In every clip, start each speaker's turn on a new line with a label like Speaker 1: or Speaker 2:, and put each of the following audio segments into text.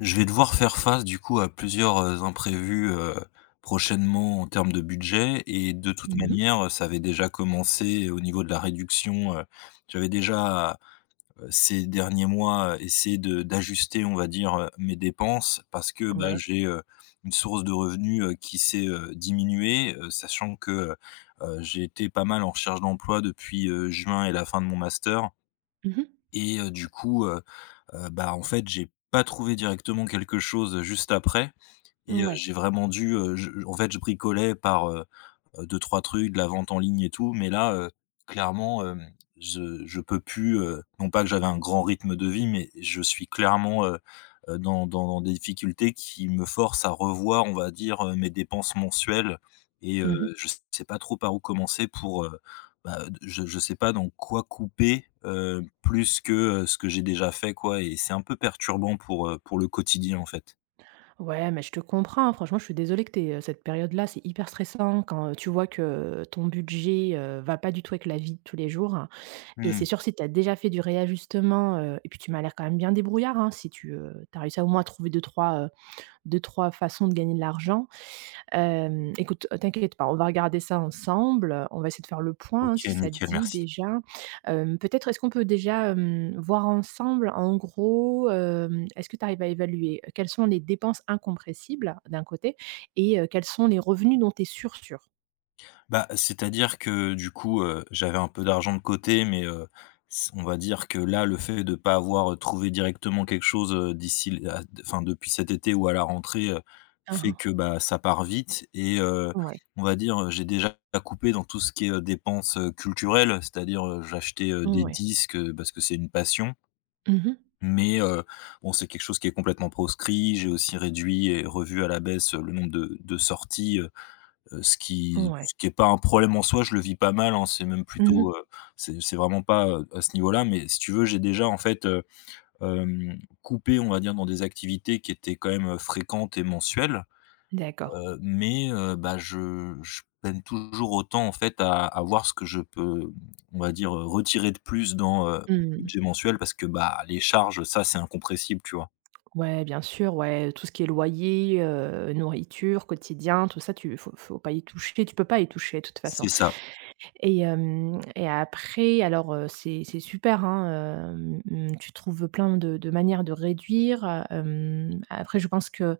Speaker 1: Je vais devoir faire face du coup à plusieurs, imprévus, prochainement en termes de budget et de toute
Speaker 2: Mmh mh.
Speaker 1: manière, ça avait déjà commencé au niveau de la réduction. J'avais déjà, ces derniers mois, essayé de d'ajuster, on va dire, mes dépenses parce que, bah,
Speaker 2: Ouais.
Speaker 1: j'ai, une source de revenus, qui s'est, diminuée, sachant que, j'ai été pas mal en recherche d'emploi depuis, juin et la fin de mon master.
Speaker 2: Mmh mh.
Speaker 1: Et du coup, bah, en fait, j'ai pas trouvé directement quelque chose, juste après. Et
Speaker 2: Mouais.
Speaker 1: j'ai vraiment dû, je en fait, je bricolais par, 2-3 trucs, de la vente en ligne et tout, mais là, clairement, je peux plus. Non pas que j'avais un grand rythme de vie, mais je suis clairement, dans des difficultés qui me forcent à revoir, on va dire, mes dépenses mensuelles. Et
Speaker 2: Mmh mh.
Speaker 1: je sais pas trop par où commencer pour, bah, je sais pas dans quoi couper, plus que, ce que j'ai déjà fait quoi. Et c'est un peu perturbant pour le quotidien en fait.
Speaker 2: Ouais, mais je te comprends, hein. Franchement, je suis désolée que tu aies, cette période-là, c'est hyper stressant quand, tu vois que ton budget, va pas du tout avec la vie de tous les jours hein. Et
Speaker 1: Mmh.
Speaker 2: c'est sûr si tu as déjà fait du réajustement, et puis tu m'as l'air quand même bien débrouillard, hein, si tu, tu as réussi à au moins trouver 2-3 façons de gagner de l'argent. Écoute, t'inquiète pas, on va regarder ça ensemble. On va essayer de faire le point, hein, si
Speaker 1: OK,
Speaker 2: ça te
Speaker 1: nickel,
Speaker 2: dit
Speaker 1: merci.
Speaker 2: déjà. Peut-être est-ce qu'on peut déjà, voir ensemble, en gros, est-ce que tu arrives à évaluer, quelles sont les dépenses incompressibles, d'un côté, et quels sont les revenus dont tu es sûre?
Speaker 1: Bah, c'est-à-dire que du coup, j'avais un peu d'argent de côté, mais, s on va dire que là, le fait de ne pas avoir, trouvé directement quelque chose, d'ici l à enfin, depuis cet été ou à la rentrée,
Speaker 2: Hein,
Speaker 1: fait que,
Speaker 2: hein.
Speaker 1: bah, ça part vite et
Speaker 2: Ouais,
Speaker 1: on va dire, j'ai déjà coupé dans tout ce qui est, dépenses, culturelles, c'est-à-dire, j'achetais, des
Speaker 2: ouais.
Speaker 1: disques, parce que c'est une passion,
Speaker 2: Mmh.
Speaker 1: mais, bon, c'est quelque chose qui est complètement proscrit. J'ai aussi réduit et revu à la baisse, le nombre de sorties. Ce qui
Speaker 2: Ouais.
Speaker 1: ce qui est pas un problème en soi, je le vis pas mal, hein, c'est même
Speaker 2: Mmh.
Speaker 1: plutôt, c'est vraiment pas, à ce niveau-là, mais si tu veux, j'ai déjà en fait, coupé, on va dire, dans des activités qui étaient quand même, fréquentes et mensuelles,
Speaker 2: D'accord.
Speaker 1: mais bah, je peine toujours autant en fait à voir ce que je peux, on va dire, retirer de plus dans, mon
Speaker 2: Mmh.
Speaker 1: budget mensuel parce que, bah, les charges, ça, c'est incompressible, tu vois?
Speaker 2: Ouais, bien sûr, ouais, tout ce qui est loyer, nourriture, quotidien, tout ça, tu faut pas y toucher. Tu peux pas y toucher, de toute façon.
Speaker 1: C'est ça.
Speaker 2: Et après alors, c'est super, hein, tu trouves plein de manières de réduire, après je pense que,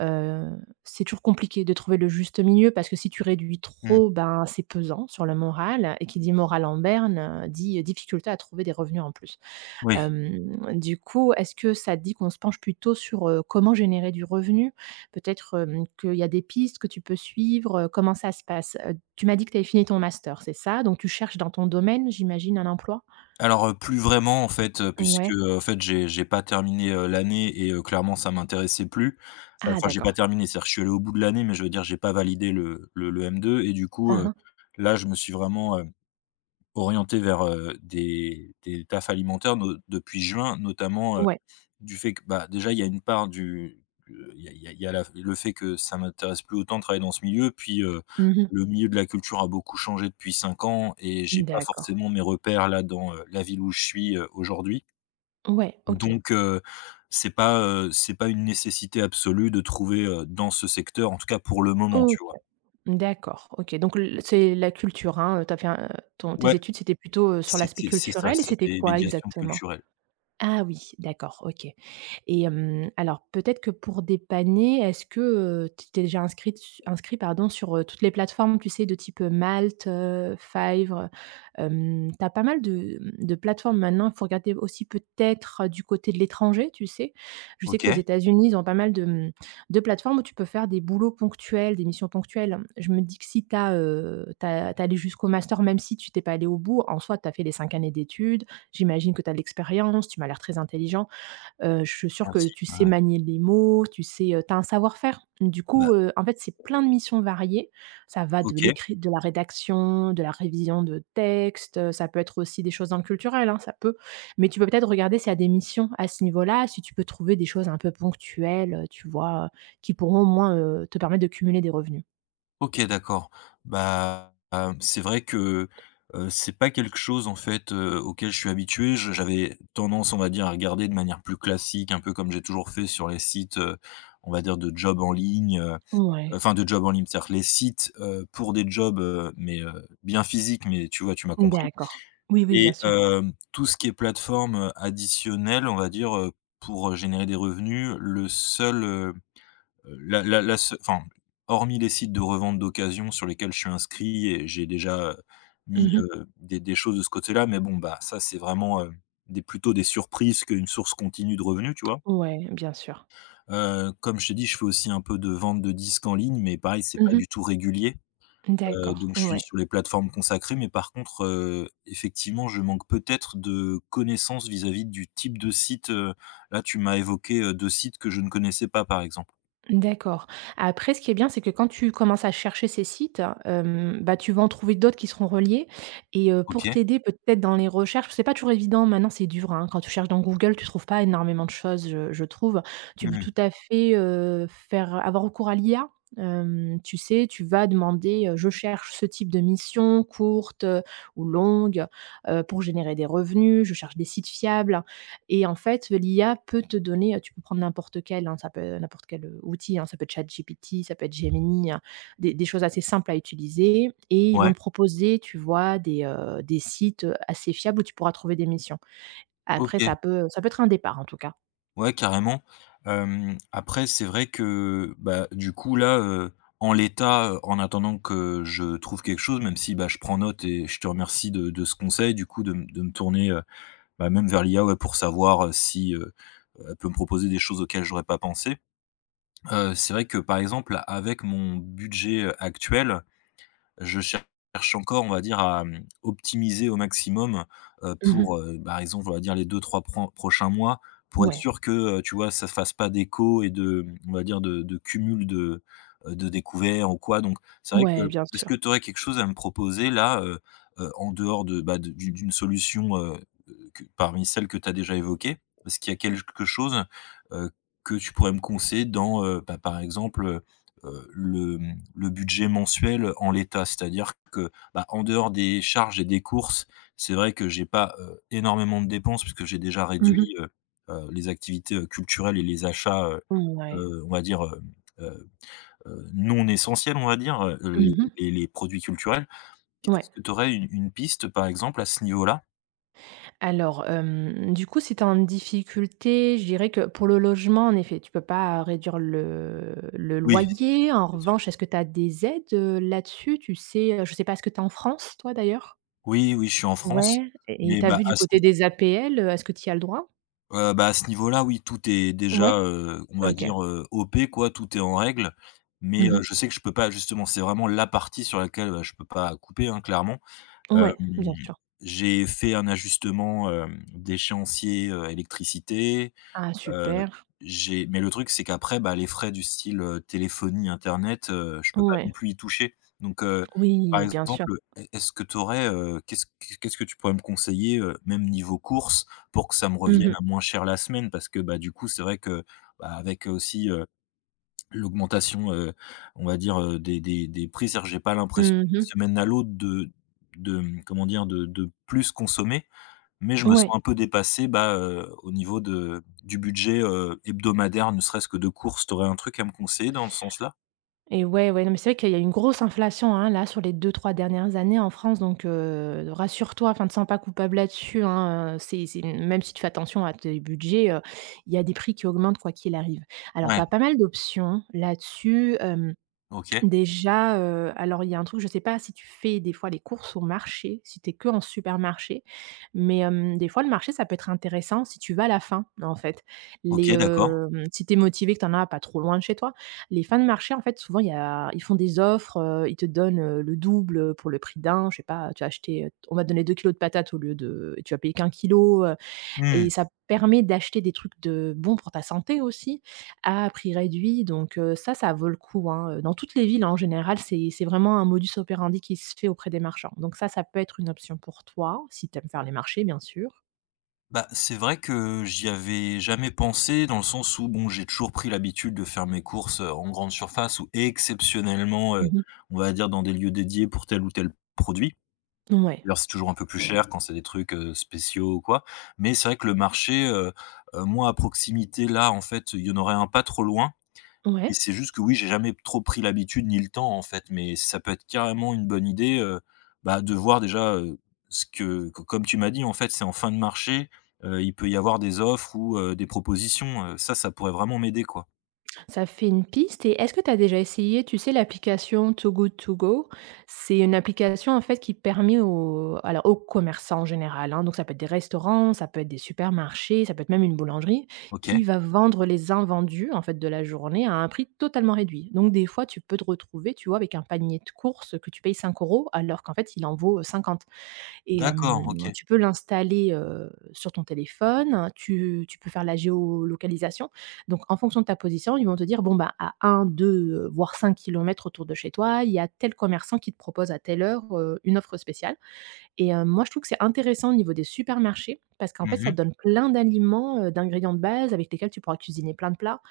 Speaker 2: heu, c'est toujours compliqué de trouver le juste milieu parce que si tu réduis
Speaker 1: Mmh.
Speaker 2: trop, ben, c'est pesant sur le moral et qui dit moral en berne, dit difficulté à trouver des revenus en plus.
Speaker 1: Oui.
Speaker 2: Du coup, est-ce que ça te dit qu'on se penche plutôt sur, comment générer du revenu? Peut-être, qu'il y a des pistes que tu peux suivre, comment ça se passe? Tu m'as dit que tu avais fini ton master, c'est ça? Donc tu cherches dans ton domaine, j'imagine, un emploi?
Speaker 1: Alors, plus vraiment en fait, puisque,
Speaker 2: Ouais.
Speaker 1: en fait j'ai pas terminé, l'année et clairement ça m'intéressait plus. Heu,
Speaker 2: Ah
Speaker 1: enfin j'ai pas
Speaker 2: d'accord.
Speaker 1: terminé, c'est-à-dire que je suis allé au bout de l'année, mais je veux dire j'ai pas validé le M2 et du coup,
Speaker 2: Hein, hein.
Speaker 1: là je me suis vraiment, orienté vers, des tafs alimentaires no depuis juin, notamment,
Speaker 2: Ouais.
Speaker 1: du fait que, bah, déjà, il y a une part du il y a la le fait que ça m'intéresse plus autant de travailler dans ce milieu, puis,
Speaker 2: Mmh.
Speaker 1: le milieu de la culture a beaucoup changé depuis 5 ans et j'ai pas
Speaker 2: D'accord.
Speaker 1: forcément mes repères là dans, la ville où je suis, aujourd'hui.
Speaker 2: Ouais, OK.
Speaker 1: Donc, c'est pas, c'est pas une nécessité absolue de trouver, dans ce secteur, en tout cas pour le moment, tu
Speaker 2: OK.
Speaker 1: vois?
Speaker 2: D'accord, OK. Donc l c'est la culture, hein, fait un ton tes
Speaker 1: Ouais,
Speaker 2: études, c'était plutôt, sur l'aspect
Speaker 1: c'est ça,
Speaker 2: culturel et c'était
Speaker 1: c'était
Speaker 2: quoi
Speaker 1: médiation
Speaker 2: exactement?
Speaker 1: culturelle.
Speaker 2: Ah oui, d'accord, OK. Et alors peut-être que pour dépanner, est-ce que, tu étais déjà inscrit, inscrit pardon sur, toutes les plateformes, tu sais, de type, Malte, Fiverr? Tu as pas mal de plateformes maintenant. Il faut regarder aussi peut-être, du côté de l'étranger, tu sais? Je sais qu'aux
Speaker 1: OK,
Speaker 2: États-Unis, ils ont pas mal de plateformes où tu peux faire des boulots ponctuels, des missions ponctuelles. Je me dis que si tu as, tu jusqu'au master, même si tu t'es pas allé au bout, en soi, tu as fait les 5 années d'études, j'imagine que tu as de l'expérience, tu m'as l'air très intelligent. Je suis sûre que
Speaker 1: merci.
Speaker 2: tu
Speaker 1: Ouais,
Speaker 2: sais
Speaker 1: ouais.
Speaker 2: manier les mots, tu sais, as un savoir-faire. Du
Speaker 1: Bah,
Speaker 2: coup, en fait, c'est plein de missions variées. Ça va de
Speaker 1: OK.
Speaker 2: l'écrit de la rédaction, de la révision de textes, ça peut être aussi des choses dans le culturel, hein, ça peut. Mais tu peux peut-être regarder s'il y a des missions à ce niveau-là, si tu peux trouver des choses un peu ponctuelles, tu vois, qui pourront au moins, te permettre de cumuler des revenus.
Speaker 1: OK, d'accord. Bah, c'est vrai que, c'est pas quelque chose en fait, auquel je suis habitué. Je j'avais tendance, on va dire, à regarder de manière plus classique, un peu comme j'ai toujours fait sur les sites, on va dire de jobs en ligne, heu,
Speaker 2: Ouais,
Speaker 1: enfin de jobs en ligne, c'est-à-dire les sites, pour des jobs, mais, bien physiques, mais tu vois, tu m'as compris.
Speaker 2: d'accord. Oui, oui, bien
Speaker 1: Et
Speaker 2: sûr.
Speaker 1: tout ce qui est plateforme, additionnelle, on va dire, pour, générer des revenus, le seul. La la la seu Enfin, hormis les sites de revente d'occasion sur lesquels je suis inscrit et j'ai déjà, mis,
Speaker 2: Mmh.
Speaker 1: des choses de ce côté-là, mais bon, bah, ça, c'est vraiment, des plutôt des surprises qu'une source continue de revenus, tu vois?
Speaker 2: Ouais, bien sûr.
Speaker 1: Comme je t'ai dit, je fais aussi un peu de vente de disques en ligne, mais pareil, c'est pas
Speaker 2: Mmh.
Speaker 1: du tout régulier.
Speaker 2: D'accord,
Speaker 1: Donc je suis
Speaker 2: ouais.
Speaker 1: sur les plateformes consacrées, mais par contre, effectivement, je manque peut-être de connaissances vis-à-vis du type de site. Là, tu m'as évoqué, 2 sites que je ne connaissais pas, par exemple.
Speaker 2: D'accord. Après, ce qui est bien, c'est que quand tu commences à chercher ces sites, bah, tu vas en trouver d'autres qui seront reliés et pour
Speaker 1: OK.
Speaker 2: t'aider peut-être dans les recherches, c'est pas toujours évident, maintenant c'est dur, hein. Quand tu cherches dans Google, tu trouves pas énormément de choses, je trouve. Tu peux
Speaker 1: Mmh.
Speaker 2: tout à fait, faire avoir recours à l'IA. Tu sais, tu vas demander: «Je cherche ce type de mission courte, ou longue, pour générer des revenus, je cherche des sites fiables». Et en fait, l'IA peut te donner, tu peux prendre n'importe quel, hein, ça peut n'importe quel, outil, hein, ça peut être ChatGPT, ça peut être Gemini, hein, des choses assez simples à utiliser et ils vont
Speaker 1: Ouais.
Speaker 2: te proposer, tu vois, des sites, assez fiables où tu pourras trouver des missions. Après
Speaker 1: OK.
Speaker 2: ça peut être un départ en tout cas.
Speaker 1: Ouais, carrément. Après, c'est vrai que, bah, du coup, là, en l'état, en attendant que je trouve quelque chose, même si, bah, je prends note et je te remercie de ce conseil, du coup, de me tourner, bah, même vers l'IA, ouais, pour savoir, si, elle peut me proposer des choses auxquelles j'aurais pas pensé. C'est vrai que, par exemple, avec mon budget, actuel, je cherche encore, on va dire, à, optimiser au maximum,
Speaker 2: Mmh.
Speaker 1: pour, par exemple, on va dire les 2-3 pren prochains mois, pour être
Speaker 2: Ouais,
Speaker 1: sûr que, tu vois, ça fasse pas d'écho et on va dire de cumul de découverts ou quoi. Donc c'est vrai
Speaker 2: ouais,
Speaker 1: que
Speaker 2: bien
Speaker 1: est-ce
Speaker 2: sûr.
Speaker 1: que tu aurais quelque chose à me proposer là, en dehors de, bah, de d'u d'une solution, que parmi celles que tu as déjà évoquées? Est-ce qu'il y a quelque chose, heu, que tu pourrais me conseiller dans, bah, par exemple, heu, le le budget mensuel en l'état. C'est-à-dire que, bah, en dehors des charges et des courses, c'est vrai que j'ai pas, énormément de dépenses puisque j'ai déjà
Speaker 2: Mmh.
Speaker 1: réduit, les activités, culturelles et les achats,
Speaker 2: Ouais.
Speaker 1: on va dire, heu non essentiels, on va dire, les
Speaker 2: Mmh.
Speaker 1: les les produits culturels.
Speaker 2: Ouais.
Speaker 1: Est-ce que tu aurais une piste, par exemple, à ce niveau-là?
Speaker 2: Alors, du coup, si tu es en difficulté, je dirais que pour le logement, en effet, tu peux pas réduire le
Speaker 1: Oui,
Speaker 2: loyer. En
Speaker 1: bien sûr.
Speaker 2: revanche, est-ce que tu as des aides, là-dessus? Tu sais, je sais pas, est-ce que tu es en France, toi, d'ailleurs?
Speaker 1: Oui, oui, je suis en France,
Speaker 2: Ouais et
Speaker 1: mais
Speaker 2: tu as
Speaker 1: bah,
Speaker 2: vu du côté des APL, est-ce que tu y as le droit?
Speaker 1: À ce niveau-là, oui, tout est déjà,
Speaker 2: Ouais?
Speaker 1: on va
Speaker 2: OK.
Speaker 1: dire, OP quoi, tout est en règle. Mais,
Speaker 2: Mmh mh.
Speaker 1: je sais que je peux pas justement, c'est vraiment la partie sur laquelle, bah, je peux pas couper, hein, clairement. Hem,
Speaker 2: Ouais, bien sûr.
Speaker 1: j'ai fait un ajustement, d'échéancier, électricité.
Speaker 2: Ah
Speaker 1: Heu,
Speaker 2: super.
Speaker 1: j'ai Mais le truc, c'est qu'après, bah, les frais du style, téléphonie, internet, je peux pas non
Speaker 2: Ouais.
Speaker 1: plus y toucher. Donc, par
Speaker 2: Oui, bien sûr.
Speaker 1: exemple, est-ce que tu aurais, qu'est-ce que tu pourrais me conseiller, même niveau courses, pour que ça me
Speaker 2: Mmh
Speaker 1: revienne
Speaker 2: mh.
Speaker 1: à moins cher la semaine? Parce que, bah, du coup, c'est vrai que, bah, avec aussi, l'augmentation, on va dire, des prix, c'est-à-dire, j'ai pas l'impression
Speaker 2: Mmh
Speaker 1: d'une
Speaker 2: mh.
Speaker 1: semaine à l'autre comment dire? De plus consommer. Mais je me sens
Speaker 2: Ouais.
Speaker 1: un peu dépassé, bah, au niveau de du budget, hebdomadaire, ne serait-ce que de courses. Tu aurais un truc à me conseiller dans ce sens-là?
Speaker 2: Et ouais, ouais, non, mais c'est vrai qu'il y a une grosse inflation, hein, là, sur les deux trois dernières années en France, donc, rassure-toi, enfin, ne te sens pas coupable là-dessus, hein, c'est même si tu fais attention à tes budgets, il y a des prix qui augmentent quoi qu'il arrive. Alors, tu
Speaker 1: Ouais,
Speaker 2: as pas mal d'options là-dessus, euh,
Speaker 1: OK,
Speaker 2: déjà, alors il y a un truc, je sais pas si tu fais des fois les courses au marché, si tu es qu'en supermarché, mais des fois le marché ça peut être intéressant si tu vas à la fin, en fait. Les,
Speaker 1: OK, d'accord.
Speaker 2: hem, si tu es motivé, que tu en as pas trop loin de chez toi, les fins de marché, en fait, souvent il y a ils font des offres, ils te donnent, le double, pour le prix d'un, je sais pas, tu as acheté, on va te donner 2 kilos de patates au lieu de et tu vas payer qu'un kilo.
Speaker 1: Mmh.
Speaker 2: Et ça permet d'acheter des trucs de bons pour ta santé aussi, à prix réduit donc ça vaut le coup, hein, dans toutes les villes, hein, en général, c'est vraiment un modus operandi qui se fait auprès des marchands. Donc ça peut être une option pour toi, si tu aimes faire les marchés, bien sûr.
Speaker 1: Bah, c'est vrai que j'y avais jamais pensé dans le sens où, bon, j'ai toujours pris l'habitude de faire mes courses, en grande surface ou exceptionnellement,
Speaker 2: Mmh.
Speaker 1: on va dire dans des lieux dédiés pour tel ou tel produit.
Speaker 2: Ouais,
Speaker 1: D'ailleurs, c'est toujours un peu plus cher quand c'est des trucs, spéciaux ou quoi. Mais c'est vrai que le marché, moi à proximité là, en fait, il y en aurait un pas trop loin. Et
Speaker 2: ouais.
Speaker 1: c'est juste que oui, j'ai jamais trop pris l'habitude ni le temps en fait, mais ça peut être carrément une bonne idée, bah, de voir déjà, ce que co comme tu m'as dit en fait, c'est en fin de marché, il peut y avoir des offres ou des propositions, ça, ça pourrait vraiment m'aider quoi.
Speaker 2: Ça fait une piste et est-ce que tu as déjà essayé, tu sais, l'application Too Good To Go? C'est une application, en fait, qui permet aux aux commerçants en général, hein, donc ça peut être des restaurants, ça peut être des supermarchés, ça peut être même une boulangerie,
Speaker 1: OK.
Speaker 2: qui va vendre les invendus, en fait, de la journée à un prix totalement réduit. Donc des fois, tu peux te retrouver, tu vois, avec un panier de courses que tu payes 5 euros alors qu'en fait, il en vaut, 50. Et
Speaker 1: D'accord, OK.
Speaker 2: tu peux l'installer, sur ton téléphone, tu peux faire la géolocalisation. Donc en fonction de ta position, ils vont te dire: «Bon, bah, à 1-2, voire 5 kilomètres autour de chez toi, il y a tel commerçant qui te propose à telle heure, une offre spéciale» et moi, je trouve que c'est intéressant au niveau des supermarchés parce qu'en
Speaker 1: Mmh
Speaker 2: fait, ça
Speaker 1: mh.
Speaker 2: te donne plein d'aliments, d'ingrédients de base avec lesquels tu pourras cuisiner plein de plats.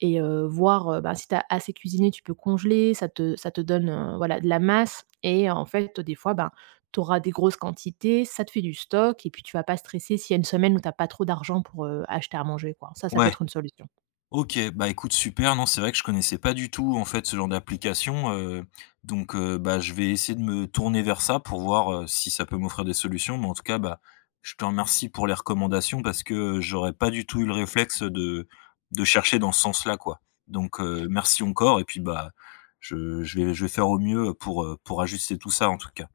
Speaker 2: Et voir, bah, si tu as assez cuisiné, tu peux congeler, ça te donne, voilà, de la masse et en fait, des fois, ben, tu auras des grosses quantités, ça te fait du stock et puis tu vas pas stresser s'il y a une semaine où tu as pas trop d'argent pour, acheter à manger, quoi. Ça peut
Speaker 1: Ouais.
Speaker 2: être une solution.
Speaker 1: OK, bah, écoute super. Non, c'est vrai que je connaissais pas du tout, en fait, ce genre d'application. Donc bah, je vais essayer de me tourner vers ça pour voir, si ça peut m'offrir des solutions. Mais en tout cas, bah, je te remercie pour les recommandations parce que, j'aurais pas du tout eu le réflexe de chercher dans ce sens-là, quoi. Donc merci encore et puis, bah, je vais faire au mieux, pour ajuster tout ça, en tout cas.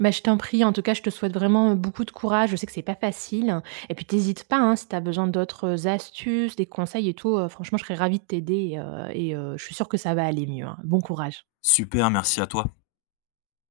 Speaker 2: Bah, je t'en prie, en tout cas, je te souhaite vraiment, beaucoup de courage. Je sais que c'est pas facile et puis tu pas, hein, si tu as besoin d'autres astuces, des conseils et tout, franchement, je serais ravie de t'aider et je suis sûre que ça va aller mieux, hein. Bon courage.
Speaker 1: Super, merci à toi.